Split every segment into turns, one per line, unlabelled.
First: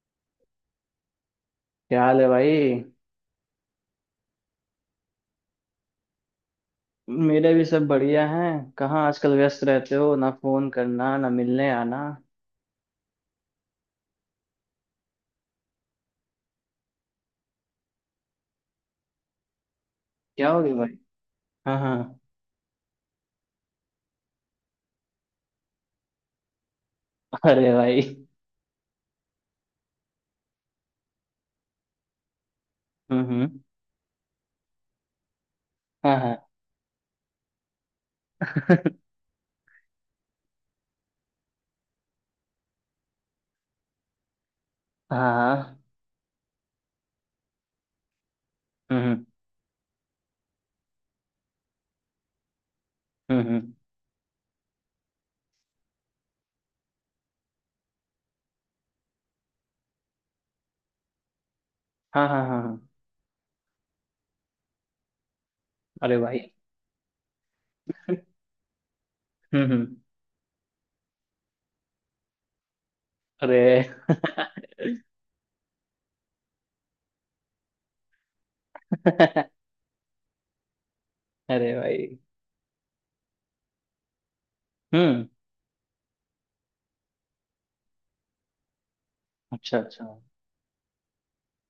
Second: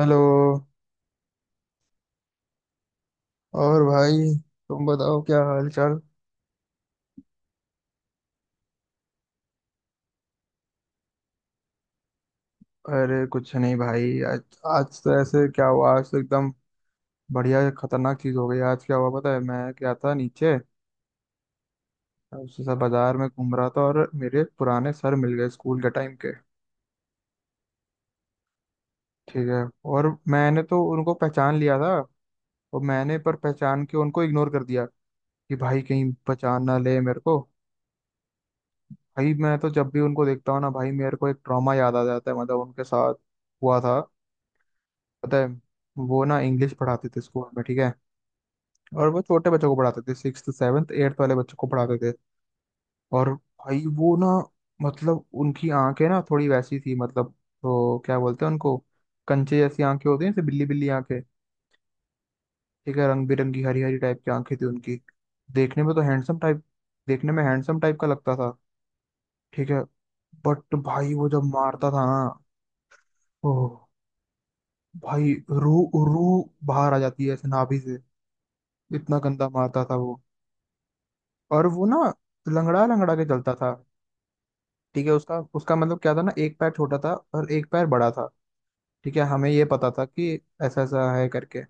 Hello.
क्या हाल है भाई।
और भाई, तुम बताओ क्या हाल चाल।
मेरे भी सब बढ़िया हैं। कहाँ आजकल व्यस्त रहते हो, ना फोन करना ना मिलने आना।
अरे कुछ नहीं भाई, आज आज तो ऐसे क्या हुआ आज तो एकदम बढ़िया खतरनाक चीज हो गई। आज क्या हुआ पता है? मैं क्या था,
क्या
नीचे
हो गया भाई? हाँ हाँ।
उसी सा बाजार में घूम रहा था, और मेरे पुराने सर मिल गए स्कूल के टाइम के।
अरे भाई।
ठीक है, और मैंने तो उनको पहचान लिया था, और मैंने पर
हम्म।
पहचान के उनको इग्नोर कर दिया कि भाई कहीं
हाँ हाँ।
पहचान ना ले मेरे को। भाई, मैं तो जब भी उनको देखता हूँ ना भाई, मेरे को एक ट्रॉमा याद आ जाता है मतलब उनके साथ हुआ था।
हाँ
पता है,
हाँ।
वो ना इंग्लिश पढ़ाते थे स्कूल में। ठीक है,
हम्म
और
हम्म
वो छोटे बच्चों को पढ़ाते थे, सिक्स सेवन्थ एट्थ वाले बच्चों को पढ़ाते थे। और
हम्म, हम्म।
भाई वो ना मतलब उनकी आंखें ना थोड़ी वैसी थी, मतलब तो क्या बोलते हैं उनको, कंचे जैसी आंखें होती हैं जैसे बिल्ली बिल्ली आंखें।
हाँ हाँ हाँ हाँ।
ठीक है, रंग बिरंगी हरी हरी टाइप की आंखें थी उनकी। देखने में तो
अरे
हैंडसम
भाई।
टाइप, देखने में हैंडसम टाइप का लगता था। ठीक है,
हम्म।
बट भाई वो जब मारता था ना, ओह
अरे।
भाई, रू रू बाहर आ जाती है ऐसे नाभि से, इतना गंदा मारता था वो। और
अरे
वो ना
भाई।
लंगड़ा लंगड़ा के चलता था। ठीक है,
हम्म।
उसका उसका मतलब क्या था ना, एक पैर छोटा था और एक पैर बड़ा था। ठीक है, हमें ये
अच्छा
पता
अच्छा
था कि ऐसा ऐसा है करके।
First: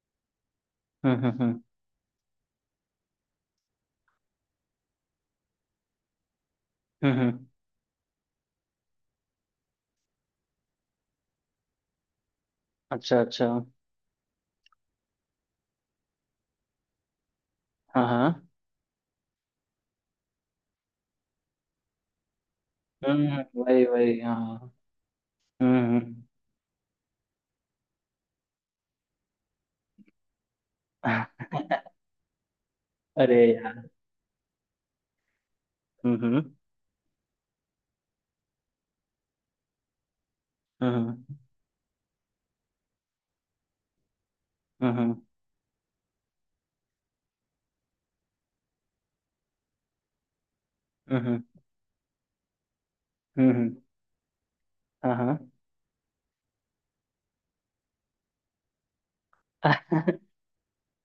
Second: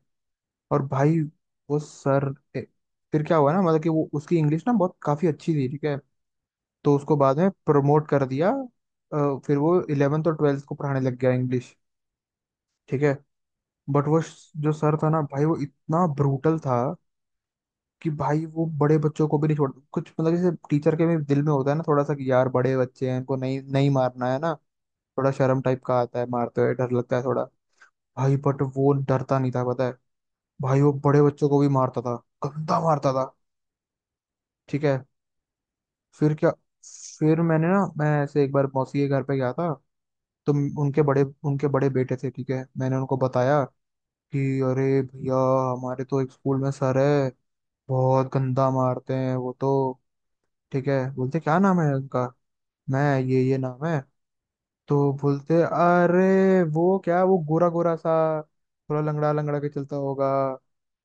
और भाई
हम्म।
वो फिर क्या हुआ ना, मतलब कि वो उसकी इंग्लिश ना बहुत काफी अच्छी थी। ठीक है, तो उसको बाद
हम्म।
में प्रमोट कर दिया, फिर वो इलेवेंथ और ट्वेल्थ को पढ़ाने लग गया इंग्लिश। ठीक है,
अच्छा अच्छा।
बट वो जो सर था ना भाई वो इतना ब्रूटल था
हाँ
कि भाई
हाँ।
वो बड़े बच्चों को भी नहीं छोड़ कुछ, मतलब जैसे टीचर के भी दिल में होता है ना थोड़ा सा कि यार बड़े बच्चे हैं इनको नहीं
वही
नहीं
वही
मारना है ना,
हाँ।
थोड़ा शर्म टाइप का
हम्म
आता है, मारते हुए डर लगता है थोड़ा। भाई बट वो डरता नहीं था पता है, भाई वो बड़े
हम्म।
बच्चों को भी मारता था, गंदा मारता था।
अरे यार।
ठीक है,
हम्म
फिर
हम्म
क्या, फिर मैंने ना मैं ऐसे एक बार मौसी के घर पे गया था। तो
हम्म
उनके बड़े
हम्म
उनके बड़े बेटे थे। ठीक है, मैंने उनको बताया कि
हम्म,
अरे
हम्म।
भैया, हमारे तो एक स्कूल में सर है, बहुत गंदा मारते हैं वो तो। ठीक है, बोलते
हम्म
क्या नाम है उनका, मैं ये
हम्म।
नाम है। तो
हाँ हाँ।
बोलते अरे वो क्या, वो गोरा गोरा सा थोड़ा लंगड़ा लंगड़ा के चलता होगा।
उनका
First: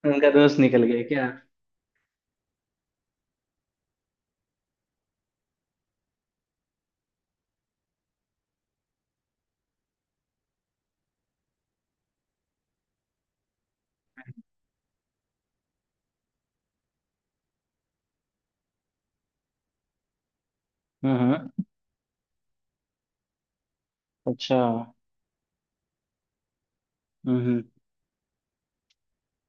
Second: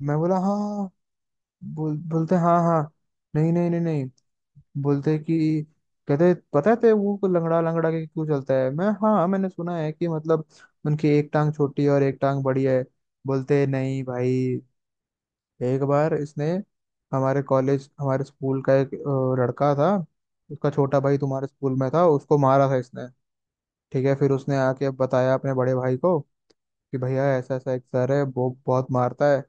मैं बोला हाँ
दोस्त निकल
हाँ,
गया क्या?
बोलते हाँ हाँ, नहीं नहीं नहीं नहीं। बोलते कि कहते पता है तेरे वो को लंगड़ा लंगड़ा के क्यों चलता है? मैं हाँ हाँ, मैंने सुना है कि मतलब उनकी एक टांग छोटी है और एक टांग बड़ी है। बोलते नहीं भाई, एक बार इसने हमारे कॉलेज हमारे स्कूल का एक लड़का था, उसका छोटा भाई तुम्हारे
हम्म।
स्कूल में था, उसको मारा था इसने। ठीक है, फिर उसने
अच्छा।
आके अब बताया अपने बड़े भाई को कि भैया ऐसा
हम्म
ऐसा एक सर है वो बहुत मारता है।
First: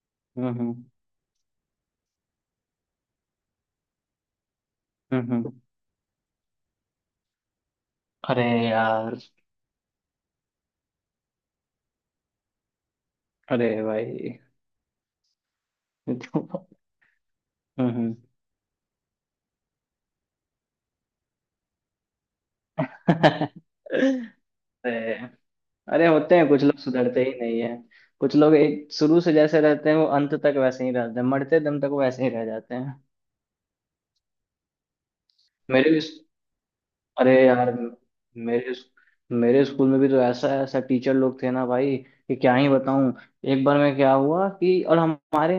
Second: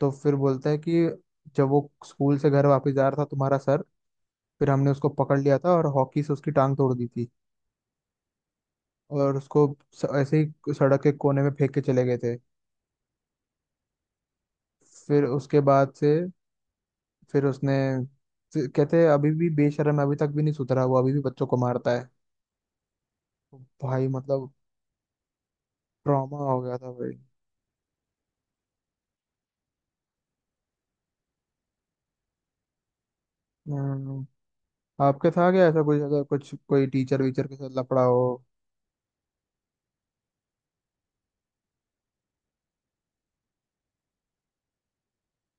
तो फिर बोलता
हम्म
है कि जब वो स्कूल से घर वापस जा रहा था तुम्हारा सर, फिर हमने उसको पकड़
हम्म।
लिया था और हॉकी से उसकी टांग तोड़ दी थी।
अरे यार।
और उसको ऐसे ही सड़क के कोने में फेंक के चले गए थे।
अरे भाई,
फिर उसके बाद से,
तो-
फिर उसने,
हम्म
फिर कहते हैं अभी भी बेशर्म है, अभी तक भी नहीं सुधरा वो, अभी भी बच्चों को मारता है। भाई मतलब
अरे। अरे, होते
ट्रॉमा
हैं
हो
कुछ
गया
लोग,
था भाई।
सुधरते ही नहीं है। कुछ लोग एक शुरू से जैसे रहते हैं, वो अंत तक वैसे ही रहते हैं, मरते दम तक वैसे ही रह जाते हैं।
हम्म, आपके था क्या ऐसा
मेरे
कुछ
भी।
अगर कुछ कोई टीचर
अरे
वीचर के
यार।
साथ लफड़ा हो?
मेरे मेरे स्कूल में भी तो ऐसा ऐसा टीचर लोग थे ना भाई, कि क्या ही बताऊं। एक बार में क्या हुआ कि, और हमारे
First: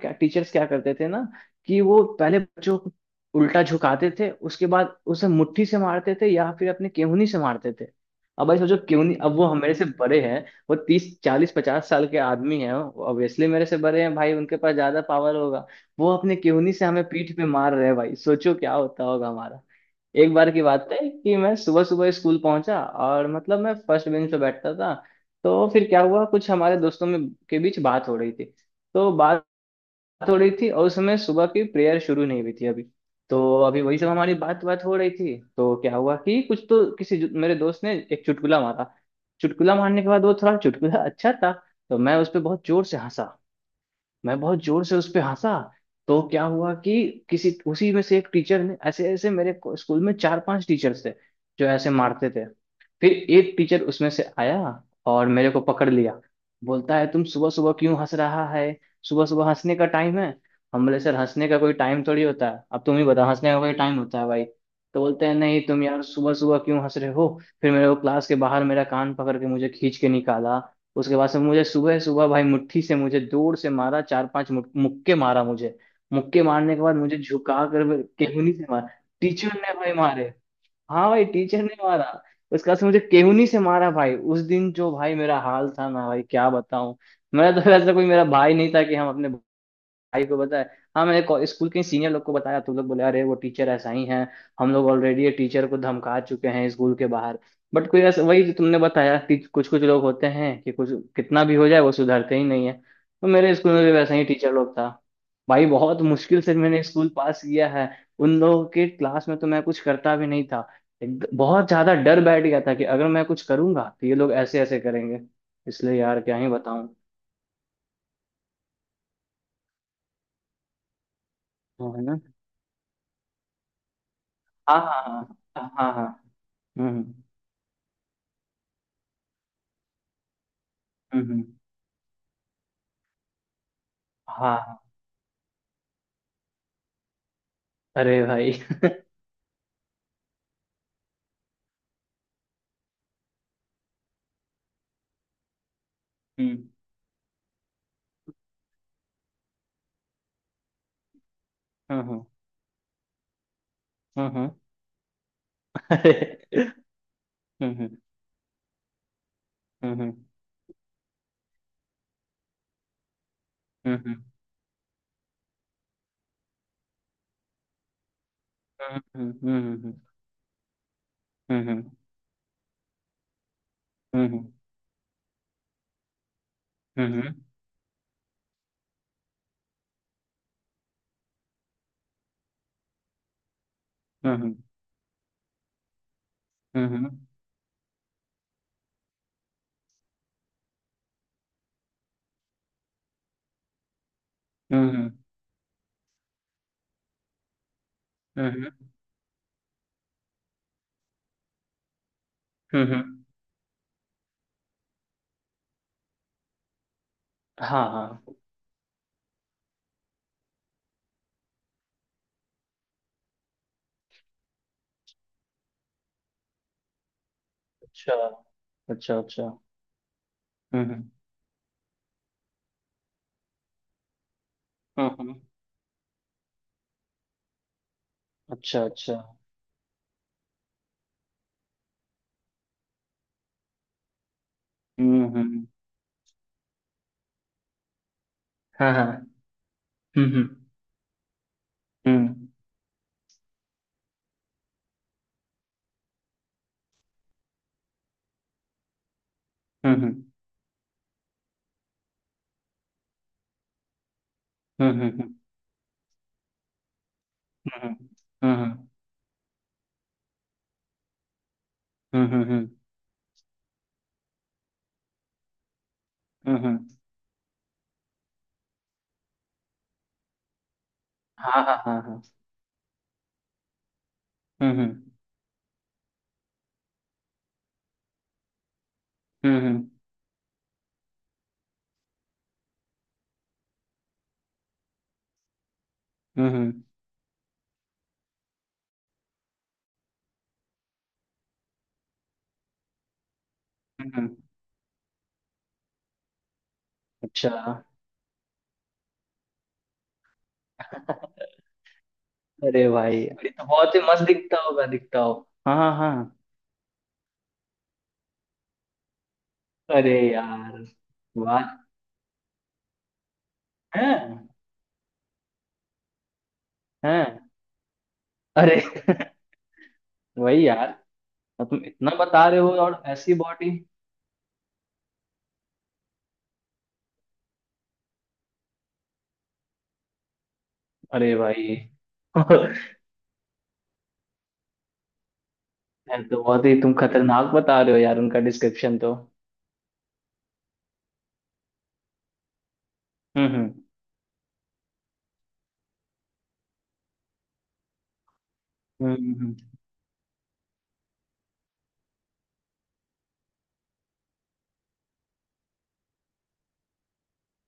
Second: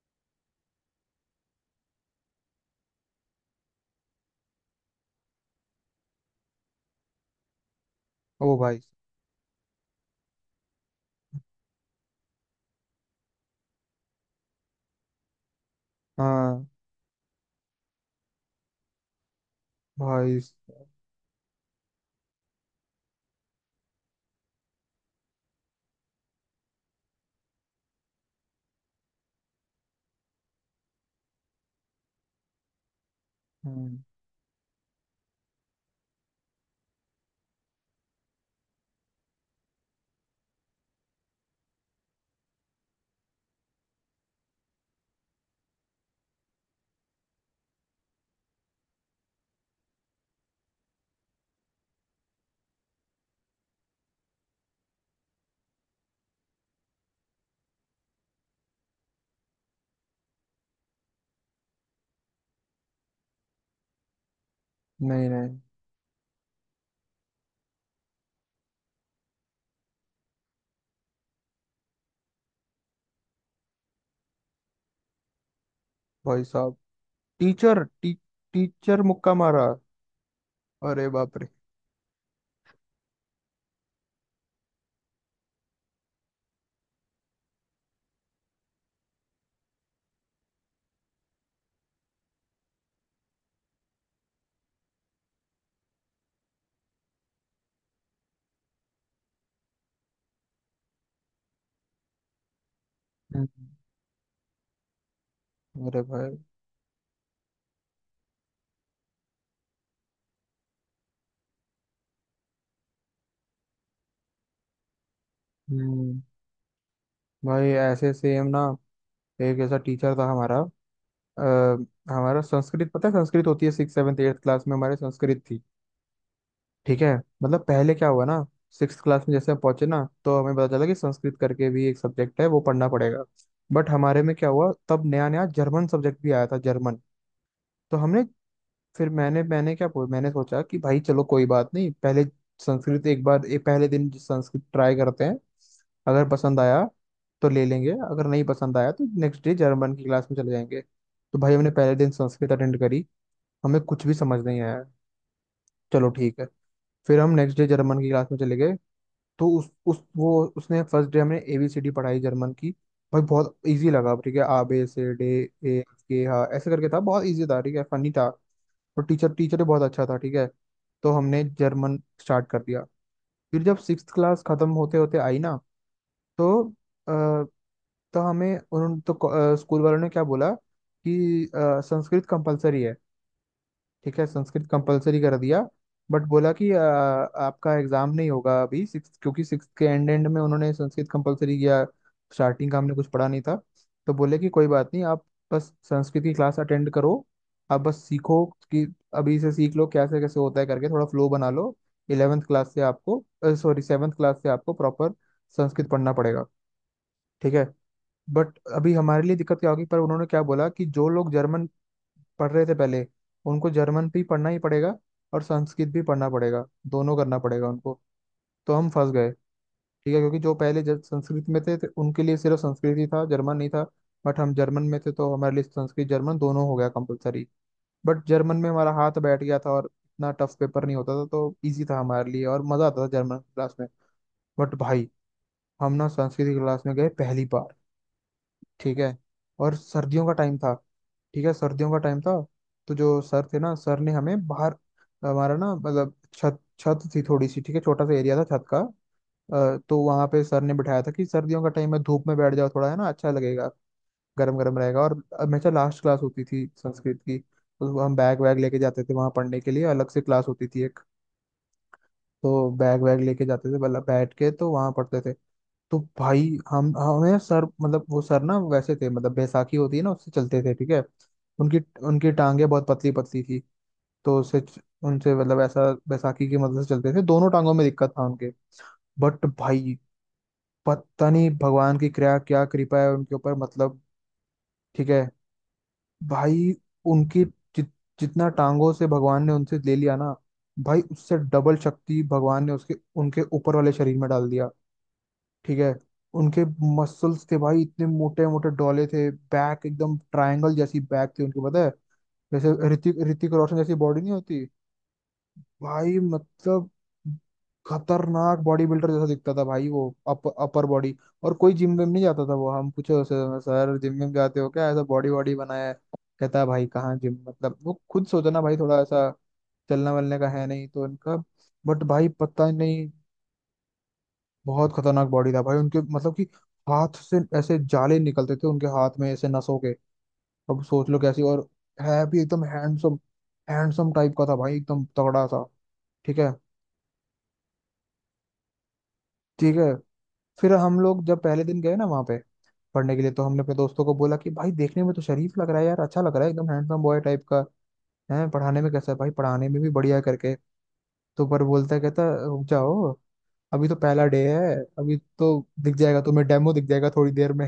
क्या टीचर्स क्या करते थे ना, कि वो पहले बच्चों को उल्टा झुकाते थे, उसके बाद उसे मुट्ठी से मारते थे, या फिर अपने केहूनी से मारते थे। अब
ओ
भाई सोचो
भाई,
केहूनी, अब वो हमारे से बड़े हैं। वो 30 40 50 साल के आदमी हैं, ऑब्वियसली मेरे से बड़े हैं भाई, उनके पास ज्यादा पावर होगा। वो अपने
हाँ
केहूनी से हमें पीठ पे मार रहे हैं, भाई सोचो क्या होता होगा हमारा। एक
भाई,
बार की बात है कि मैं सुबह सुबह स्कूल पहुंचा, और मतलब मैं फर्स्ट बेंच पे बैठता था। तो फिर क्या हुआ, कुछ हमारे दोस्तों में के बीच बात हो रही थी। तो बात थोड़ी थी, और उस समय सुबह की प्रेयर शुरू नहीं हुई थी अभी। तो अभी वही
हम्म,
सब हमारी बात बात हो रही थी, तो क्या हुआ कि कुछ तो मेरे दोस्त ने एक चुटकुला मारा। चुटकुला मारने के बाद, वो थोड़ा चुटकुला अच्छा था। तो मैं उस पर बहुत जोर से हंसा। मैं बहुत जोर से उस पे हंसा। तो क्या हुआ कि किसी उसी में से एक टीचर ने ऐसे ऐसे स्कूल में चार पांच टीचर्स थे जो ऐसे मारते थे। फिर एक टीचर उसमें से आया और मेरे को पकड़ लिया। बोलता है, तुम सुबह सुबह क्यों हंस रहा है? सुबह सुबह हंसने का टाइम है? हम बोले, सर हंसने का कोई टाइम थोड़ी होता है, अब तुम ही बताओ हंसने का कोई टाइम होता है भाई? तो बोलते
नहीं
हैं,
नहीं,
नहीं तुम यार सुबह सुबह क्यों हंस रहे हो? फिर मेरे को क्लास के बाहर, मेरा कान पकड़ के मुझे खींच के निकाला। उसके बाद से मुझे सुबह सुबह भाई मुट्ठी से मुझे दूर से मारा, चार पांच मुक्के मारा मुझे। मुक्के
भाई
मारने
साहब।
के बाद मुझे झुका
टीचर
कर
टी,
केहूनी से मारा।
टीचर मुक्का
टीचर
मारा।
ने भाई मारे।
अरे
हाँ भाई,
बाप रे,
टीचर ने मारा। उसके बाद से मुझे केहूनी से मारा भाई, उस दिन जो भाई मेरा हाल था ना भाई, क्या बताऊं। मेरा तो ऐसा कोई मेरा भाई नहीं था कि हम अपने भाई को पता है। हाँ मैंने स्कूल के सीनियर लोग को बताया, तो लोग बोले, अरे वो टीचर ऐसा ही है। हम लोग ऑलरेडी ये टीचर को धमका चुके हैं स्कूल के बाहर। बट कोई ऐसा वही जो तुमने बताया कि कुछ कुछ लोग होते हैं, कि कुछ कितना भी हो जाए वो सुधरते ही नहीं है। तो
हम्म,
मेरे स्कूल में भी वैसा ही टीचर लोग था। भाई बहुत
अरे भाई,
मुश्किल से मैंने स्कूल पास किया है। उन लोगों के क्लास में तो मैं कुछ करता भी नहीं था। बहुत ज्यादा डर बैठ गया था कि अगर मैं कुछ करूंगा तो ये लोग ऐसे ऐसे करेंगे। इसलिए
हम्म,
यार, क्या ही बताऊं।
भाई ऐसे सेम ना, एक ऐसा टीचर था हमारा। आ,
वो है ना।
हमारा संस्कृत, पता है संस्कृत होती है सिक्स सेवन्थ एट्थ क्लास में,
हाँ
हमारे
हाँ
संस्कृत थी।
हाँ हाँ हाँ।
ठीक
हम्म
है, मतलब पहले क्या हुआ ना, सिक्स क्लास में जैसे हम पहुंचे ना, तो हमें पता चला कि संस्कृत
हम्म।
करके भी एक सब्जेक्ट है वो पढ़ना पड़ेगा। बट हमारे में क्या
हाँ
हुआ,
हाँ।
तब नया नया जर्मन सब्जेक्ट भी आया था, जर्मन। तो
अरे
हमने,
भाई।
फिर मैंने मैंने क्या बोल- मैंने सोचा कि भाई चलो कोई बात नहीं, पहले संस्कृत एक बार एक पहले दिन संस्कृत ट्राई करते हैं। अगर पसंद
हम्म
आया तो ले लेंगे, अगर नहीं पसंद आया तो नेक्स्ट डे जर्मन की क्लास में चले जाएंगे। तो भाई हमने पहले दिन
हम्म
संस्कृत अटेंड करी, हमें कुछ भी समझ
हम्म।
नहीं आया। चलो ठीक है,
अरे।
फिर हम नेक्स्ट डे
हम्म
जर्मन की क्लास में चले गए। तो उस
हम्म
उस
हम्म
वो उसने फर्स्ट डे हमने एबीसीडी पढ़ाई जर्मन की। भाई बहुत इजी लगा।
हम्म
ठीक है, आ बे से डे, ए के हा, ऐसे करके था बहुत इजी था। ठीक है, फनी था,
हम्म
तो टीचर
हम्म
टीचर ही बहुत
हम्म
अच्छा था। ठीक है, तो हमने
हम्म हम्म
जर्मन स्टार्ट कर दिया। फिर जब सिक्स क्लास खत्म होते होते आई ना, तो
हम्म हम्म
अ, तो हमें उन तो स्कूल वालों ने क्या बोला कि संस्कृत कंपलसरी है। ठीक है,
हम्म
संस्कृत कंपलसरी कर दिया, बट बोला कि आपका एग्जाम नहीं होगा अभी सिक्स, क्योंकि सिक्स के एंड एंड में उन्होंने संस्कृत कंपलसरी किया, स्टार्टिंग का हमने कुछ पढ़ा नहीं था। तो बोले कि कोई बात नहीं,
हम्म
आप बस संस्कृत की क्लास अटेंड करो, आप बस सीखो
हम्म
कि अभी से सीख लो कैसे कैसे होता है करके, थोड़ा फ्लो बना लो। इलेवेंथ क्लास से आपको,
हम्म।
सॉरी सेवन्थ क्लास से आपको प्रॉपर संस्कृत पढ़ना पड़ेगा। ठीक है,
हाँ हाँ।
बट अभी हमारे लिए दिक्कत क्या होगी, पर उन्होंने क्या बोला कि जो लोग जर्मन पढ़ रहे थे पहले उनको जर्मन भी पढ़ना ही पड़ेगा और संस्कृत भी पढ़ना पड़ेगा, दोनों करना पड़ेगा उनको।
अच्छा
तो हम फंस
अच्छा
गए।
अच्छा।
ठीक है, क्योंकि जो पहले जब
हम्म
संस्कृत में थे, तो उनके लिए सिर्फ संस्कृत ही था जर्मन नहीं था। बट हम जर्मन में थे तो
हम्म।
हमारे लिए संस्कृत जर्मन दोनों हो गया कंपलसरी। बट जर्मन में
अच्छा
हमारा
अच्छा।
हाथ बैठ गया था और इतना टफ पेपर नहीं होता था तो इजी था हमारे लिए और मज़ा आता था जर्मन क्लास में। बट भाई,
हम्म।
हम ना संस्कृत की क्लास में गए पहली बार।
हाँ
ठीक
हाँ।
है, और सर्दियों का
हम्म
टाइम था। ठीक है, सर्दियों का टाइम था,
हम्म
तो जो सर थे ना सर ने हमें बाहर, हमारा ना मतलब छत छत थी थोड़ी सी। ठीक है, छोटा सा एरिया था छत का,
हम्म
तो
हम्म
वहां पे सर ने बिठाया था कि सर्दियों का टाइम है धूप में बैठ जाओ थोड़ा, है ना, अच्छा लगेगा, गर्म गर्म
हम्म
रहेगा। और
हम्म
हमेशा लास्ट क्लास होती थी संस्कृत की तो हम बैग वैग लेके जाते थे, वहां पढ़ने के लिए अलग से क्लास होती थी एक,
हम्म
तो बैग वैग लेके जाते थे मतलब बैठ के तो वहां पढ़ते थे। तो भाई
हम्म।
हम हमें सर, मतलब वो सर ना वैसे थे, मतलब बैसाखी होती है ना, उससे चलते थे। ठीक है,
हाँ हाँ
उनकी,
हाँ हाँ।
उनकी टांगे बहुत पतली पतली थी, तो उससे
हम्म
उनसे मतलब ऐसा बैसाखी की मदद से चलते थे, दोनों टांगों में दिक्कत था उनके। बट
हम्म
भाई, पता नहीं भगवान की कृपा, क्या कृपा है उनके ऊपर मतलब। ठीक है,
हम्म
भाई
हम्म
उनकी जित, जितना टांगों से भगवान ने उनसे ले लिया ना, भाई उससे डबल शक्ति भगवान ने उसके उनके ऊपर वाले
हम्म,
शरीर
हम्म।
में डाल दिया। ठीक है, उनके मसल्स
अच्छा।
थे भाई इतने मोटे मोटे डोले थे, बैक एकदम ट्रायंगल जैसी बैक थी उनके पता है, जैसे
अरे
ऋतिक
भाई, अरे
ऋतिक
तो
रोशन जैसी
बहुत ही
बॉडी
मस्त
नहीं
दिखता
होती।
होगा, दिखता हो। हाँ हाँ
भाई
हाँ।
मतलब खतरनाक बॉडी बिल्डर जैसा दिखता था भाई वो।
अरे यार।
अपर बॉडी, और
वाह।
कोई जिम विम नहीं जाता था वो। हम पूछे उसे, सर जिम विम
हैं?
जाते हो क्या, ऐसा बॉडी बॉडी बनाया है? कहता है भाई कहाँ जिम,
हैं?
मतलब वो खुद सोचना भाई
अरे।
थोड़ा ऐसा, चलना वलने का है
वही
नहीं
यार,
तो इनका।
और तुम
बट
इतना
भाई
बता रहे
पता
हो, और
नहीं,
ऐसी बॉडी।
बहुत खतरनाक बॉडी था भाई उनके, मतलब कि हाथ से ऐसे जाले निकलते थे उनके हाथ में ऐसे नसों के। अब सोच लो
अरे
कैसी,
भाई।
और है भी एकदम
यार।
हैंडसम, हैंडसम टाइप का था भाई एकदम तगड़ा सा। ठीक
तो
है
बहुत ही तुम खतरनाक बता रहे हो यार, उनका डिस्क्रिप्शन तो।
ठीक है। फिर हम लोग जब पहले दिन गए ना वहां पे पढ़ने के लिए, तो हमने
हम्म
अपने दोस्तों को बोला कि भाई देखने में तो शरीफ लग रहा है यार, अच्छा लग रहा है एकदम हैंडसम बॉय टाइप का है, पढ़ाने में कैसा
हम्म
है भाई?
हम्म
पढ़ाने में भी बढ़िया करके, तो पर बोलता है कहता है, रुक जाओ, अभी तो पहला डे है, अभी तो दिख जाएगा तुम्हें, डेमो दिख जाएगा थोड़ी देर में।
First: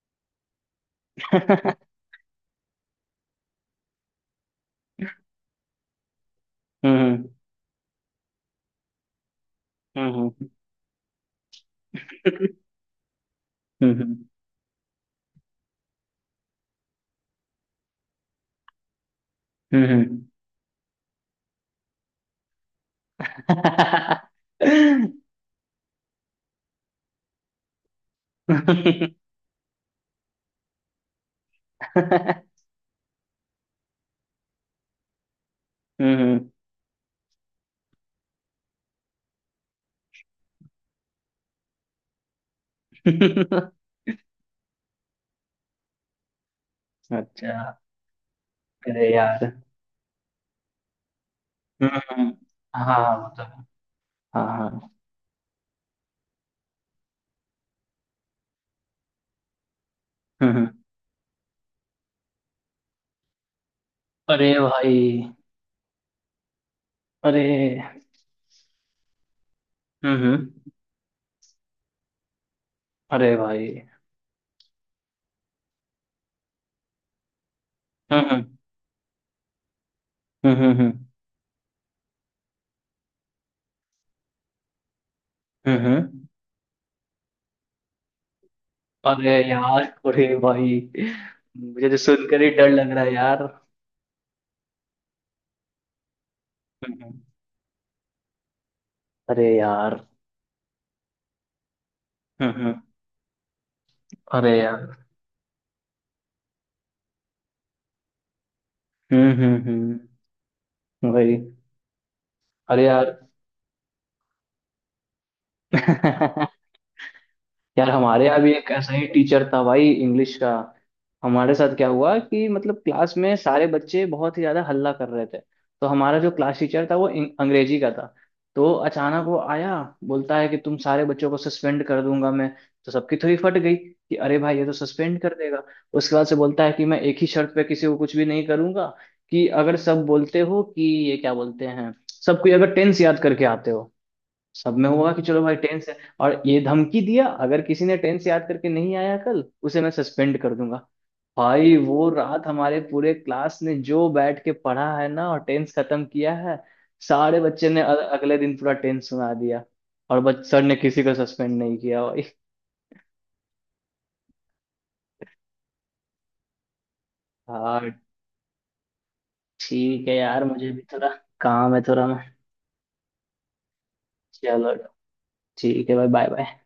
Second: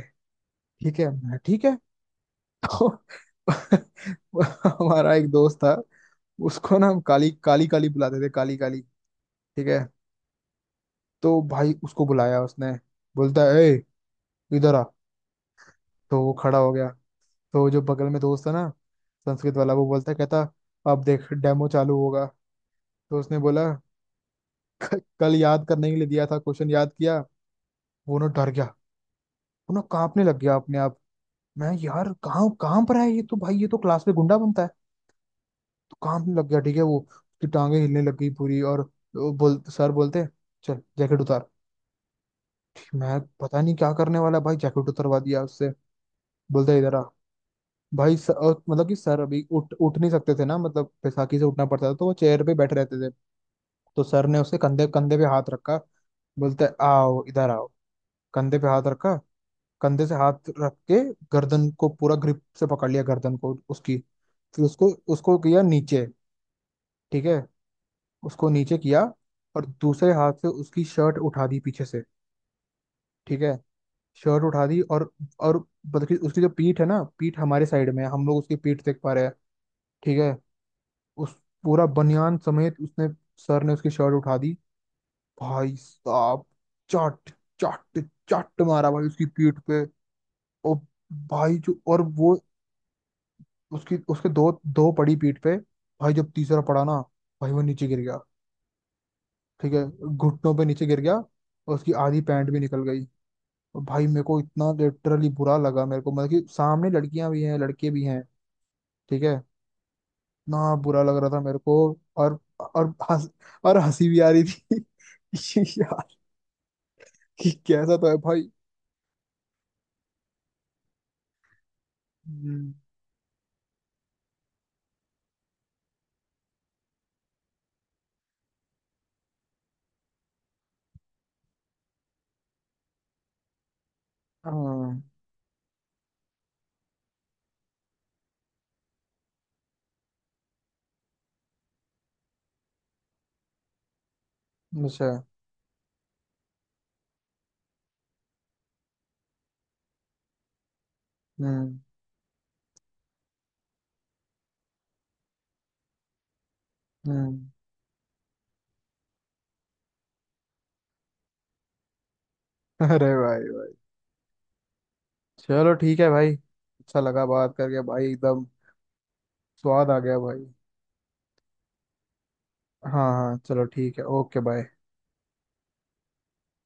ठीक है मैं, ठीक है। तो हमारा एक दोस्त था, उसको ना हम
हम्म।
काली काली काली बुलाते थे, काली काली। ठीक है, तो भाई उसको
हम्म
बुलाया
हम्म
उसने, बोलता है ए
हम्म हम्म
इधर आ। तो वो खड़ा हो गया, तो जो बगल में दोस्त था ना संस्कृत वाला वो बोलता है,
हम्म।
कहता, अब देख डेमो चालू होगा। तो उसने बोला, कल याद करने के लिए दिया था क्वेश्चन याद किया? वो ना डर गया, वो ना कांपने लग गया अपने आप। मैं यार कहाँ कहाँ पर है ये, तो भाई ये तो क्लास में गुंडा बनता है, काम में लग
हम्म।
गया। ठीक है, वो उसकी टांगे हिलने लग गई पूरी। और वो बोल सर बोलते, चल जैकेट उतार। ठीक, मैं पता नहीं क्या करने वाला भाई, जैकेट उतरवा दिया उससे। बोलता इधर आ।
अच्छा।
भाई सर, मतलब कि
अरे
सर
यार।
अभी उठ उठ नहीं सकते थे ना, मतलब बैसाखी से उठना पड़ता था तो वो
हाँ
चेयर पे बैठे रहते थे।
हाँ मतलब।
तो सर ने
हाँ
उसके कंधे
हाँ
कंधे पे हाथ रखा, बोलता है आओ इधर आओ, कंधे पे हाथ रखा, कंधे से हाथ रख
हाँ।
के गर्दन को पूरा ग्रिप से पकड़ लिया, गर्दन को उसकी।
अरे
फिर उसको,
भाई।
किया नीचे। ठीक है,
अरे।
उसको नीचे किया और दूसरे हाथ
हाँ।
से उसकी शर्ट उठा दी पीछे से।
अरे
ठीक है,
भाई।
शर्ट उठा दी और, और बल्कि उसकी जो पीठ है ना, पीठ हमारे साइड में है,
हाँ
हम लोग
हाँ
उसकी पीठ देख पा रहे हैं। ठीक है,
हाँ
उस पूरा बनियान समेत उसने, सर ने उसकी शर्ट उठा दी। भाई
हाँ।
साहब, चट चट चट मारा भाई उसकी
अरे
पीठ
यार,
पे।
अरे
ओ
भाई,
भाई जो
मुझे तो
और वो
सुनकर ही डर लग रहा है यार।
उसकी, उसके दो दो पड़ी पीठ पे। भाई जब तीसरा पड़ा ना,
हम्म।
भाई वो नीचे गिर गया।
अरे
ठीक है,
यार।
घुटनों पे नीचे गिर गया और उसकी आधी पैंट भी निकल
हाँ।
गई। और भाई मेरे को
अरे
इतना
यार।
लिटरली बुरा लगा मेरे को, मतलब कि सामने लड़कियां भी हैं लड़के भी हैं। ठीक है,
हम्म।
इतना बुरा लग रहा
भाई।
था मेरे को। और
अरे
और
यार।
हंस और हंसी भी आ रही थी कि यार, कि
यार,
कैसा तो है
हमारे यहाँ
भाई।
भी एक ऐसा ही टीचर था भाई, इंग्लिश का। हमारे साथ क्या हुआ कि
हम्म,
मतलब, क्लास में सारे बच्चे बहुत ही ज्यादा हल्ला कर रहे थे। तो हमारा जो क्लास टीचर था वो अंग्रेजी का था। तो अचानक वो आया। बोलता है कि तुम सारे बच्चों को सस्पेंड कर दूंगा मैं। तो सबकी थोड़ी फट गई कि अरे भाई, ये तो
हाँ,
सस्पेंड कर देगा। उसके बाद से बोलता है कि मैं एक ही शर्त पे किसी को कुछ भी नहीं करूंगा। कि अगर सब बोलते हो कि, ये क्या बोलते हैं, सब कोई अगर टेंस याद करके आते हो। सब में
अच्छा
होगा कि चलो भाई टेंस है, और ये धमकी दिया, अगर किसी ने टेंस याद करके नहीं आया, कल उसे मैं सस्पेंड कर दूंगा। भाई,
हम्म
वो रात हमारे पूरे क्लास ने जो बैठ के पढ़ा है ना, और टेंस खत्म किया है।
हम्म।
सारे बच्चे ने अगले दिन पूरा टेंस सुना दिया। और बच सर ने किसी को सस्पेंड नहीं किया भाई।
अरे भाई भाई, चलो ठीक है भाई, अच्छा लगा बात करके
हाँ।
भाई एकदम, स्वाद आ
ठीक है
गया
यार,
भाई।
मुझे भी थोड़ा काम है, थोड़ा मैं।
हाँ हाँ, चलो ठीक है, ओके बाय।
चलो। ठीक है भाई, बाय बाय।